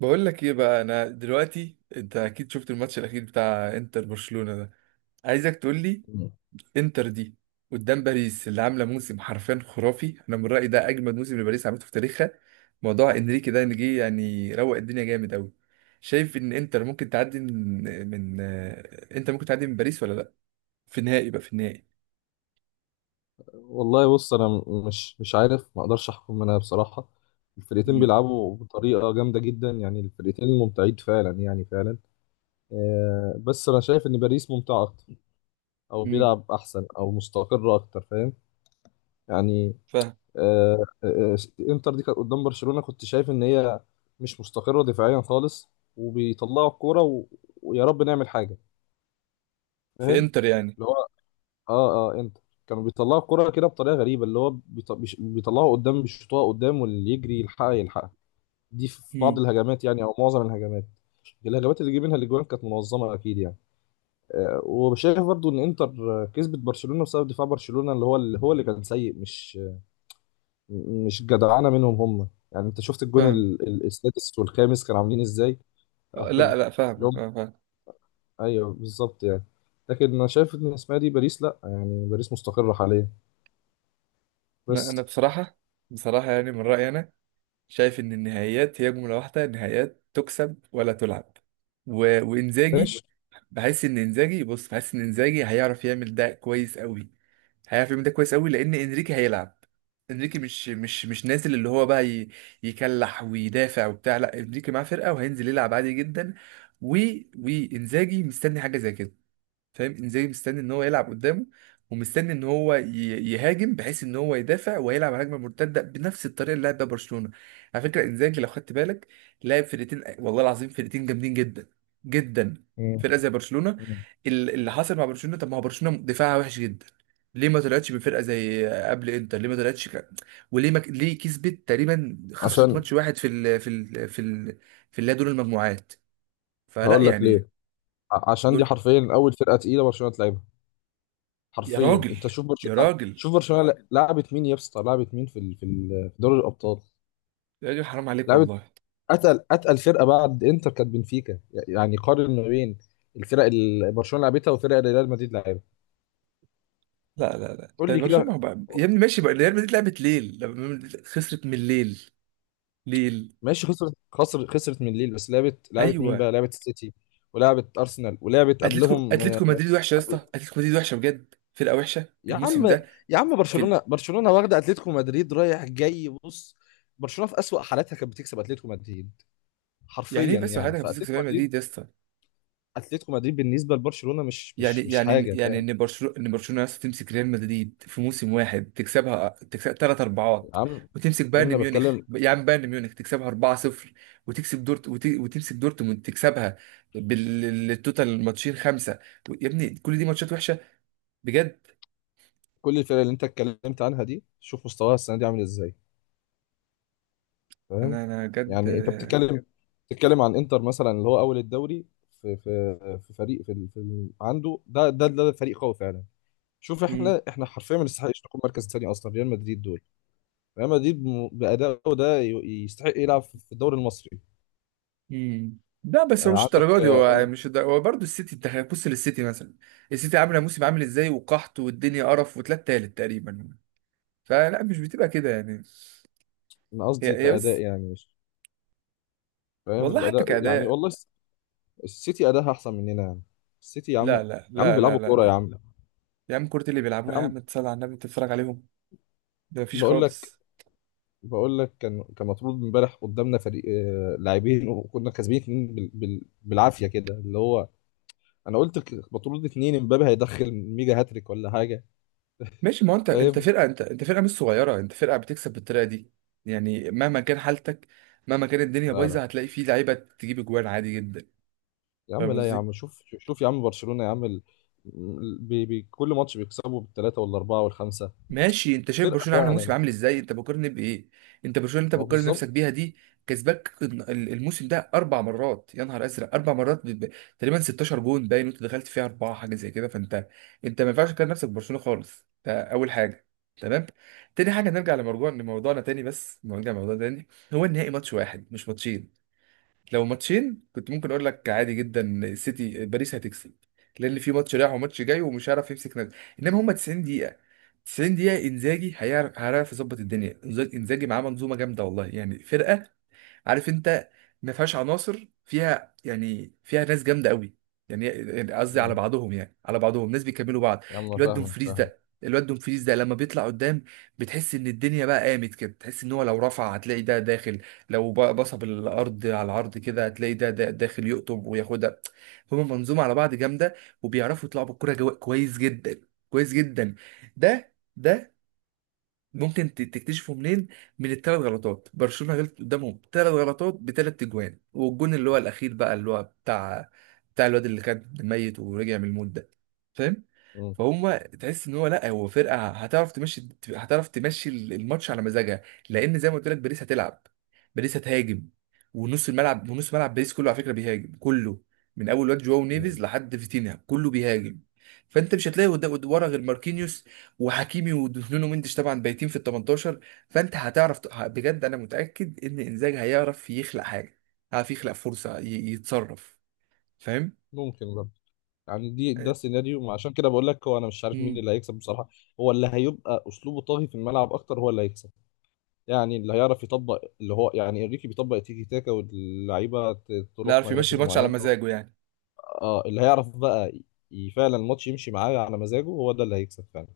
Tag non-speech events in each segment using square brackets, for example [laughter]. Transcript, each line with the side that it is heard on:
right: بقول لك ايه بقى. انا دلوقتي انت اكيد شفت الماتش الاخير بتاع انتر برشلونة ده. عايزك تقول لي
left: مم.
right: انتر دي قدام باريس اللي عامله موسم حرفيا خرافي. انا من رايي ده اجمد موسم لباريس عملته في تاريخها. موضوع انريكي ده ان جه يعني روق الدنيا جامد قوي. شايف ان انتر ممكن تعدي من انتر ممكن تعدي من باريس ولا لا؟ في النهائي بقى، في النهائي.
left: والله بص، انا مش عارف، ما اقدرش احكم انا بصراحه. الفرقتين
right: امم
left: بيلعبوا بطريقه جامده جدا، يعني الفرقتين ممتعين فعلا، يعني فعلا. بس انا شايف ان باريس ممتع اكتر، او
right: امم
left: بيلعب احسن او مستقر اكتر، فاهم يعني.
right: فاهم
left: آه، آه، آه، انتر دي كانت قدام برشلونه، كنت شايف ان هي مش مستقره دفاعيا خالص، وبيطلعوا الكوره و- ويا رب نعمل حاجه.
right: في
left: فاهم.
right: انتر يعني.
left: اه انت، كانوا بيطلعوا الكرة كده بطريقة غريبة، اللي هو بيطلعوا قدام، بيشوطوها قدام، واللي يجري يلحقها يلحقها. دي في بعض
right: امم
left: الهجمات يعني، او معظم الهجمات. الهجمات اللي جه منها الاجوان كانت منظمة اكيد يعني. آه، وشايف برضو ان انتر كسبت برشلونة بسبب دفاع برشلونة، اللي هو اللي هو اللي كان سيء، مش جدعانة منهم هم يعني. انت شفت الجون
right: فاهم.
left: السادس والخامس كانوا عاملين ازاي؟ [laughs] او
right: لا
left: ال-
right: لا،
left: اللي
right: فاهم
left: هم
right: فاهم
left: [laughs]
right: فاهم.
left: ايوه بالظبط يعني. لكن انا شايف ان اسمها دي باريس، لا يعني باريس مستقرة حاليا
right: انا
left: بس.
right: بصراحة، بصراحة يعني من رايي انا شايف ان النهائيات هي جمله واحده، النهائيات تكسب ولا تلعب. وانزاجي
left: ماشي.
right: بحس ان انزاجي، بص بحس ان انزاجي هيعرف يعمل ده كويس قوي، هيعرف يعمل ده كويس قوي، لان انريكي هيلعب. انريكي مش نازل اللي هو بقى يكلح ويدافع وبتاع. لا انريكي معاه فرقه وهينزل يلعب عادي جدا. و... وانزاجي مستني حاجه زي كده. فاهم، انزاجي مستني ان هو يلعب قدامه، ومستني ان هو يهاجم، بحيث ان هو يدافع ويلعب على هجمه مرتده بنفس الطريقه اللي لعب بيها برشلونه. على فكره انزاجي لو خدت بالك لعب فرقتين، والله العظيم فرقتين جامدين جدا، جدا.
left: مم.
right: فرقه زي برشلونه.
left: مم.
right: اللي حصل مع برشلونه، طب ما هو برشلونه دفاعها وحش جدا، ليه ما طلعتش من فرقه زي قبل انتر؟ ليه ما طلعتش وليه ما... ليه كسبت، تقريبا خسرت
left: عشان
right: ماتش واحد في اللي هي دور المجموعات؟ فلا
left: هقول لك
right: يعني.
left: ليه. عشان دي
right: دول
left: حرفيا اول فرقه تقيله برشلونه تلعبها.
right: يا
left: حرفيا
right: راجل،
left: انت شوف
right: يا
left: برشلونه،
right: راجل،
left: شوف برشلونه لعبت مين يا اسطى، لعبت مين في في دوري الابطال؟
right: يا راجل حرام عليك
left: لعبت،
right: والله.
left: اتقل اتقل فرقه بعد انتر كانت بنفيكا، يعني قارن ما بين الفرق اللي برشلونه لعبتها والفرق اللي ريال مدريد لعبها.
right: لا لا لا،
left: قول
right: طيب
left: لي كده.
right: برشلونة بقى يا ابني، ماشي بقى، ريال مدريد لعبت ليل لما مدريد خسرت من ليل، ليل.
left: ماشي، خسرت خسرت من ليل، بس لعبت مين
right: ايوه،
left: بقى؟ لعبت السيتي، ولعبت ارسنال، ولعبت
right: اتلتيكو،
left: قبلهم.
right: اتلتيكو مدريد وحشه يا اسطى، اتلتيكو مدريد وحشه بجد، فرقه وحشه
left: يا
right: الموسم
left: عم،
right: ده.
left: يا عم
right: في
left: برشلونة،
right: ال...
left: برشلونة واخدة اتلتيكو مدريد رايح جاي بص. برشلونة في أسوأ حالاتها كانت بتكسب اتلتيكو مدريد
right: يعني ايه
left: حرفيا
right: بس
left: يعني.
right: حضرتك بتمسك في
left: فاتلتيكو
right: ريال
left: مدريد،
right: مدريد يا اسطى؟
left: اتلتيكو مدريد بالنسبة لبرشلونة مش
right: يعني
left: مش مش
right: يعني
left: حاجة،
right: يعني
left: فاهم.
right: ان برشلونه، ان برشلونه نفسها تمسك ريال مدريد في موسم واحد تكسبها، تكسبها ثلاث
left: يا
right: اربعات،
left: عم،
right: وتمسك
left: يا
right: بايرن
left: ابني انا
right: ميونخ
left: بتكلم.
right: يا عم، بايرن ميونخ تكسبها 4-0، وتكسب وتمسك دورتموند تكسبها بالتوتال الماتشين خمسه. يا ابني كل دي ماتشات وحشه بجد.
left: كل الفرق اللي انت اتكلمت عنها دي، شوف مستواها السنة دي عامل ازاي، فاهم
right: انا بجد
left: يعني. انت
right: آه،
left: بتتكلم، بتتكلم عن انتر مثلا اللي هو اول الدوري، في فريق عنده ده فريق قوي فعلا. شوف،
right: مم.
left: احنا حرفيا ما نستحقش نكون مركز تاني اصلا. ريال مدريد دول، ريال مدريد بأدائه ده يستحق يلعب في الدوري المصري.
right: مم. لا بس هو مش
left: عندك
right: الدرجه دي، هو مش الدرجة. هو برضه السيتي، انت بص للسيتي مثلا. السيتي عامله موسم عامل ازاي، وقحط والدنيا قرف وتلات، تالت تقريبا. فلا مش بتبقى كده يعني.
left: أنا
right: يا
left: قصدي
right: يا بس،
left: كأداء يعني، مش فاهم
right: والله حتى
left: الأداء يعني.
right: كأداء.
left: والله السيتي أداها أحسن مننا يعني. السيتي يا عم،
right: لا
left: يا
right: لا
left: عم
right: لا لا
left: بيلعبوا
right: لا
left: كورة يا
right: لا،
left: عم.
right: يا عم كورة اللي بيلعبوها
left: يا
right: يا
left: عم،
right: عم تصلي على النبي تتفرج عليهم. ده مفيش
left: بقول لك،
right: خالص.
left: بقول لك كان كان مطرود امبارح قدامنا فريق، لاعبين، وكنا كاسبين اتنين بالعافية كده، اللي هو أنا قلت مطرود اتنين، امبابي هيدخل ميجا هاتريك ولا حاجة.
right: ماشي، ما هو انت، انت
left: فاهم.
right: فرقة، انت انت فرقة مش صغيرة، انت فرقة بتكسب بالطريقة دي. يعني مهما كان حالتك، مهما كان الدنيا
left: لا لا،
right: بايظة هتلاقي فيه لعيبة تجيب اجوان عادي جدا.
left: يا عم
right: فاهم
left: لا، يا عم
right: قصدي؟
left: شوف، شوف يا عم برشلونة يا عم ال... كل ماتش بيكسبوا بالثلاثة والأربعة والخمسة.
right: ماشي انت شايف
left: فرقة
right: برشلونه عامله
left: فعلا.
right: موسم عامل ازاي؟ انت بتقارن بايه؟ انت برشلونه اللي
left: ما
right: انت
left: هو
right: بتقارن نفسك بيها
left: بالظبط.
right: دي كسباك الموسم ده اربع مرات، يا نهار ازرق اربع مرات تقريبا 16 جون باين وانت دخلت فيها اربعه، حاجه زي كده. فانت، انت ما ينفعش تقارن نفسك ببرشلونه خالص، ده اول حاجه. تمام. تاني حاجه نرجع لموضوع، لموضوعنا تاني، بس نرجع لموضوع تاني. هو النهائي ماتش واحد مش ماتشين. لو ماتشين كنت ممكن اقول لك عادي جدا سيتي، باريس هتكسب، لان في ماتش رايح وماتش جاي ومش هيعرف يمسك نفسه. انما هم 90 دقيقه، 90 دقيقه انزاجي هيعرف، هيعرف يظبط الدنيا. انزاجي معاه منظومه جامده والله، يعني فرقه، عارف انت، ما فيهاش عناصر، فيها يعني فيها ناس جامده قوي. يعني قصدي على
left: مم.
right: بعضهم، يعني على بعضهم ناس بيكملوا بعض.
left: يا عم أنا
right: الواد
left: فاهمك،
right: دومفريز
left: فاهم.
right: ده، الواد دومفريز ده لما بيطلع قدام بتحس ان الدنيا بقى قامت كده، تحس ان هو لو رفع هتلاقي ده داخل، لو بصب الارض على العرض كده هتلاقي ده داخل يقطب وياخدها. هما منظومه على بعض جامده، وبيعرفوا يطلعوا بالكوره كويس جدا، كويس جدا. ده ممكن تكتشفه منين؟ من الثلاث غلطات برشلونة غلط قدامهم، ثلاث غلطات بثلاث اجوان، والجون اللي هو الاخير بقى اللي هو بتاع، بتاع الواد اللي كان ميت ورجع من الموت ده. فاهم؟
left: مم.
right: فهم تحس ان هو، لا هو فرقه هتعرف تمشي، هتعرف تمشي الماتش على مزاجها، لان زي ما قلت لك باريس هتلعب. باريس هتهاجم، ونص الملعب، ونص ملعب باريس كله على فكره بيهاجم، كله من اول واد جواو
left: مم.
right: نيفيز لحد فيتينها كله بيهاجم. فانت مش هتلاقي قدام ورا غير ماركينيوس وحكيمي ودونو مندش طبعا بايتين في ال 18. فانت هتعرف بجد انا متاكد ان انزاج هيعرف يخلق حاجه، هيعرف يخلق فرصه يتصرف. فاهم؟
left: ممكن برضه. يعني دي،
right: آه،
left: ده سيناريو ما، عشان كده بقول لك هو انا مش عارف مين
right: مم.
left: اللي هيكسب بصراحة. هو اللي هيبقى اسلوبه طاغي في الملعب اكتر هو اللي هيكسب. يعني اللي هيعرف يطبق اللي هو، يعني انريكي بيطبق تيكي تاكا واللعيبة
right: لا
left: تروح
right: يعرف يمشي
left: مراكز
right: الماتش على
left: معينة.
right: مزاجه يعني.
left: اه، اللي هيعرف بقى فعلا الماتش يمشي معاه على مزاجه، هو ده اللي هيكسب فعلا.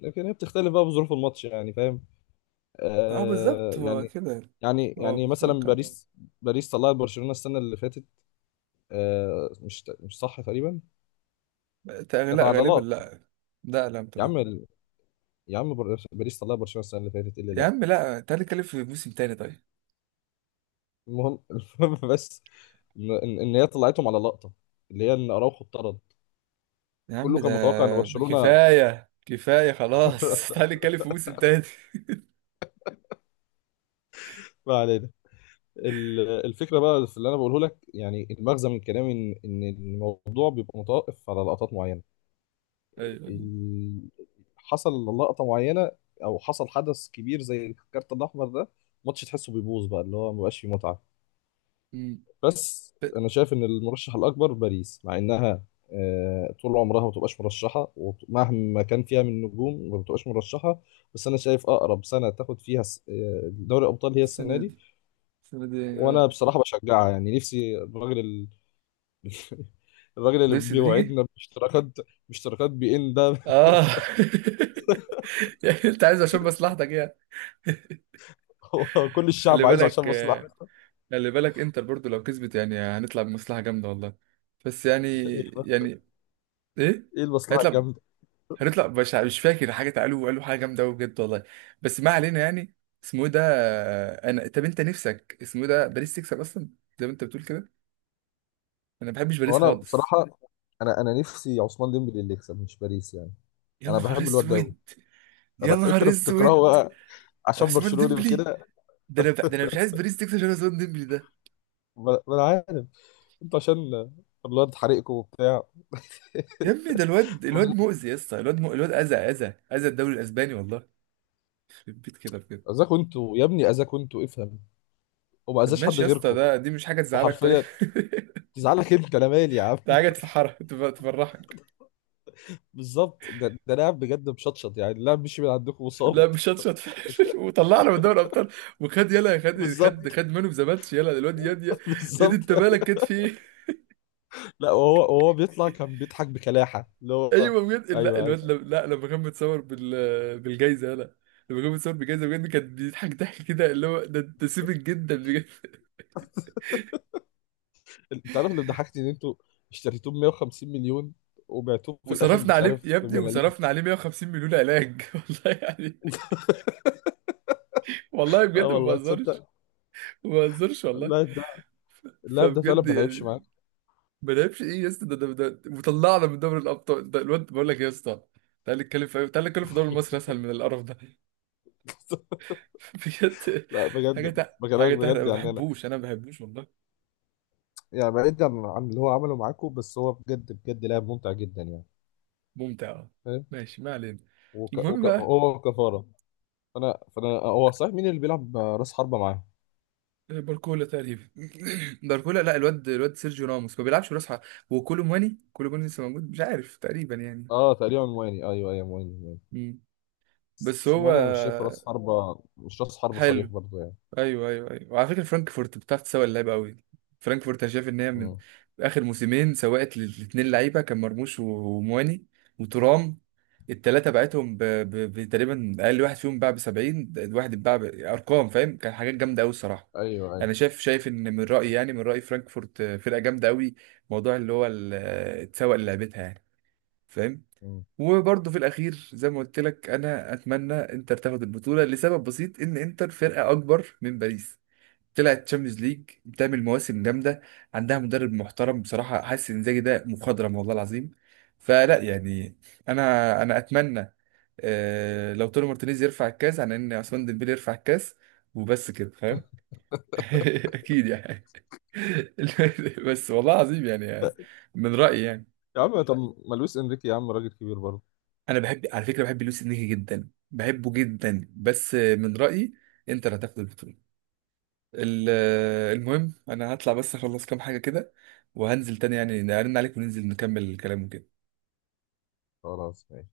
left: لكن هي بتختلف بقى بظروف الماتش يعني، فاهم.
right: اه
left: آه
right: بالظبط هو
left: يعني.
right: كده،
left: يعني
right: هو
left: يعني مثلا
right: متوقع.
left: باريس، باريس طلعت برشلونة السنة اللي فاتت، آه مش صح تقريبا؟ كانت
right: لا غالبا
left: عضلات
right: لا. لا لا
left: يا
right: لا،
left: عم ال... يا عم، باريس طلعت برشلونة السنة اللي فاتت، إيه اللي
right: يا
left: لا.
right: عم لا، تعالى نتكلم في موسم تاني طيب.
left: المهم [laughs] المهم بس، ان إن هي طلعتهم على لقطة، اللي هي ان اراوخو اتطرد،
right: يا عم
left: كله
right: ده
left: كان متوقع ان برشلونة.
right: كفايه كفايه خلاص. [laughs]
left: [laughs]
right: تعالى نتكلم في موسم تاني.
left: ما علينا. ال- الفكرة بقى في اللي انا بقوله لك يعني، المغزى من كلامي ان الموضوع بيبقى متوقف على لقطات معينة.
right: ايوه، أيوة.
left: ال- حصل لقطة معينة، أو حصل حدث كبير زي الكارت الأحمر ده، الماتش تحسه بيبوظ بقى، اللي هو مبقاش فيه متعة.
right: مم.
left: بس أنا شايف إن المرشح الأكبر باريس، مع إنها طول عمرها ما بتبقاش مرشحة، ومهما كان فيها من نجوم ما بتبقاش مرشحة. بس أنا شايف أقرب سنة تاخد فيها دوري الأبطال هي السنة
right: السنه
left: دي.
right: دي، السنه دي
left: وأنا
right: اه.
left: بصراحة بشجعها، يعني نفسي الراجل ال... [laughs] الراجل اللي
right: نفسي نيجي.
left: بيوعدنا باشتراكات، باشتراكات بي إن ده.
right: اه. [laughs] يعني انت عايز عشان مصلحتك يعني.
left: [laughs] هو كل
right: خلي
left: الشعب عايزه عشان
right: بالك
left: مصلحة.
right: آه، خلي بالك انتر برضو لو كسبت يعني هنطلع بمصلحة جامدة والله. بس يعني،
left: ايه بقى،
right: يعني ايه؟
left: ايه المصلحه
right: هنطلع،
left: الجامده؟
right: هنطلع مش مش فاكر حاجة، قالوا قالوا حاجة جامدة قوي بجد والله. بس ما علينا يعني. اسمه إيه ده؟ انا طب انت نفسك اسمه إيه ده، باريس تكسب اصلا زي ما انت بتقول كده؟ انا ما بحبش
left: هو
right: باريس
left: انا
right: خالص.
left: بصراحه، انا نفسي عثمان ديمبلي اللي يكسب، مش باريس يعني.
right: يا
left: انا
right: نهار
left: بحب الواد ده قوي.
right: اسود، يا
left: انت
right: نهار
left: اللي
right: اسود.
left: بتكرهه بقى عشان
right: عثمان
left: برشلوني
right: ديمبلي،
left: وكده.
right: ده انا، ده انا مش
left: [laughs]
right: عايز باريس تكسب عشان عثمان ديمبلي.
left: ما انا عارف، انتوا عشان الواد حريقكم وبتاع.
right: يا ابني ده الواد، الواد
left: [laughs]
right: مؤذي يا اسطى، الواد الواد اذى اذى اذى الدوري الاسباني والله. يخرب بيت كده بجد.
left: اذاكوا انتوا يا ابني، اذاكوا انتوا افهم، وما
right: طب
left: اذاش حد
right: ماشي يا اسطى،
left: غيركم.
right: ده دي مش حاجه تزعلك طيب.
left: وحرفيا
right: [laughs]
left: تزعلك انت، انا مالي يا عم.
right: ده حاجه تفحرك، تفرحك.
left: [laughs] بالظبط، ده لاعب بجد مشطشط يعني، اللاعب مشي من عندكم وصاب.
right: لا مش شطشط.
left: وش-
right: [laughs] وطلعنا من دوري الابطال. وخد يلا،
left: [laughs]
right: خد خد
left: بالظبط،
right: خد مان اوف ذا ماتش يلا الواد ياد ياد، ياد
left: بالظبط.
right: انت مالك كده، في ايه؟
left: لا، وهو بيطلع كان بيضحك بكلاحة اللي
right: [laughs]
left: هو.
right: ايوه بجد. لا
left: ايوه
right: الواد
left: ايوه.
right: لم... لا لما كان متصور بالجايزه يلا، لما كان متصور بالجايزه بجد كان بيضحك ضحك كده اللي هو ده انت سيبك جدا بجد.
left: [laughs] انت عارف اللي ضحكتي، ان انتوا اشتريتوه ب 150 مليون وبعتوه في الاخر
right: وصرفنا
left: مش
right: عليه
left: عارف
right: يا ابني،
left: بملاليم.
right: وصرفنا عليه 150 مليون علاج. [laughs] والله يعني،
left: [laughs]
right: والله
left: اه
right: بجد ما
left: والله
right: بهزرش،
left: تصدق،
right: ما بهزرش والله.
left: اللاعب ده، اللاعب ده فعلا
right: فبجد
left: ما لعبش معاك.
right: يعني، ما لعبش ايه يا اسطى، ده وطلعنا من دوري الابطال، ده الواد بقول لك يا اسطى. تعالى نتكلم في، تعالى نتكلم في دوري مصر اسهل من القرف ده.
left: [laughs]
right: [laughs] بجد.
left: لا
right: حاجه
left: بجد، بكلمك
right: حاجه تحرق،
left: بجد
right: ما
left: يعني انا،
right: بحبوش، انا ما بحبوش والله.
left: يعني بعيد عن عن اللي هو عمله معاكم، بس هو بجد بجد لاعب ممتع جدا يعني،
right: ممتع آه.
left: فاهم.
right: ماشي ما علينا.
left: وك...
right: المهم
left: وك...
right: بقى،
left: هو كفارة. فانا، فانا هو صحيح مين اللي بيلعب راس حربة معاه؟
right: باركولا تقريبا. [clears throat] [laughs] باركولا، لا الواد، الواد سيرجيو راموس ما بيلعبش براس حرب. وكولو مواني، كولو مواني لسه موجود مش عارف تقريبا يعني.
left: اه تقريبا مواني، ايوه ايوه مواني
right: مم. بس هو
left: سيموني. انا مش شايفه راس حربة، مش راس حربة صريح
right: حلو.
left: برضه يعني.
right: ايوه ايوه ايوه، وعلى فكره فرانكفورت بتعرف تسوق اللعيبه قوي. فرانكفورت انا شايف ان هي من
left: مم.
right: اخر موسمين سوقت للاثنين لعيبه كان مرموش ومواني وترام، الثلاثه بعتهم بتقريبا اقل واحد فيهم باع ب 70، الواحد اتباع ارقام فاهم، كان حاجات جامده قوي الصراحه.
left: ايوه ايوه.
right: انا شايف، شايف ان من رايي يعني، من رايي فرانكفورت فرقه جامده قوي. موضوع اللي هو تسوق لعبتها يعني. فاهم.
left: مم.
right: وبرضه في الاخير زي ما قلت لك انا اتمنى انتر تاخد البطوله لسبب بسيط، ان انتر فرقه اكبر من باريس، طلعت تشامبيونز ليج، بتعمل مواسم جامده، عندها مدرب محترم بصراحه، حاسس ان انزاجي ده مخضرم والله العظيم. فلا يعني. انا اتمنى لو توني مارتينيز يرفع الكاس عن ان عثمان ديمبلي يرفع الكاس، وبس كده فاهم. [laughs] اكيد يعني. [laughs] بس والله العظيم يعني، من رايي يعني.
left: يا عم طب، ما لويس انريكي يا عم راجل كبير برضه.
right: انا بحب على فكره، بحب لويس انريكي جدا، بحبه جدا، بس من رايي انت اللي هتاخد البطوله. ال- المهم انا هطلع بس اخلص كام حاجة كده، وهنزل تاني يعني نرن عليك وننزل نكمل الكلام وكده.
left: خلاص ماشي.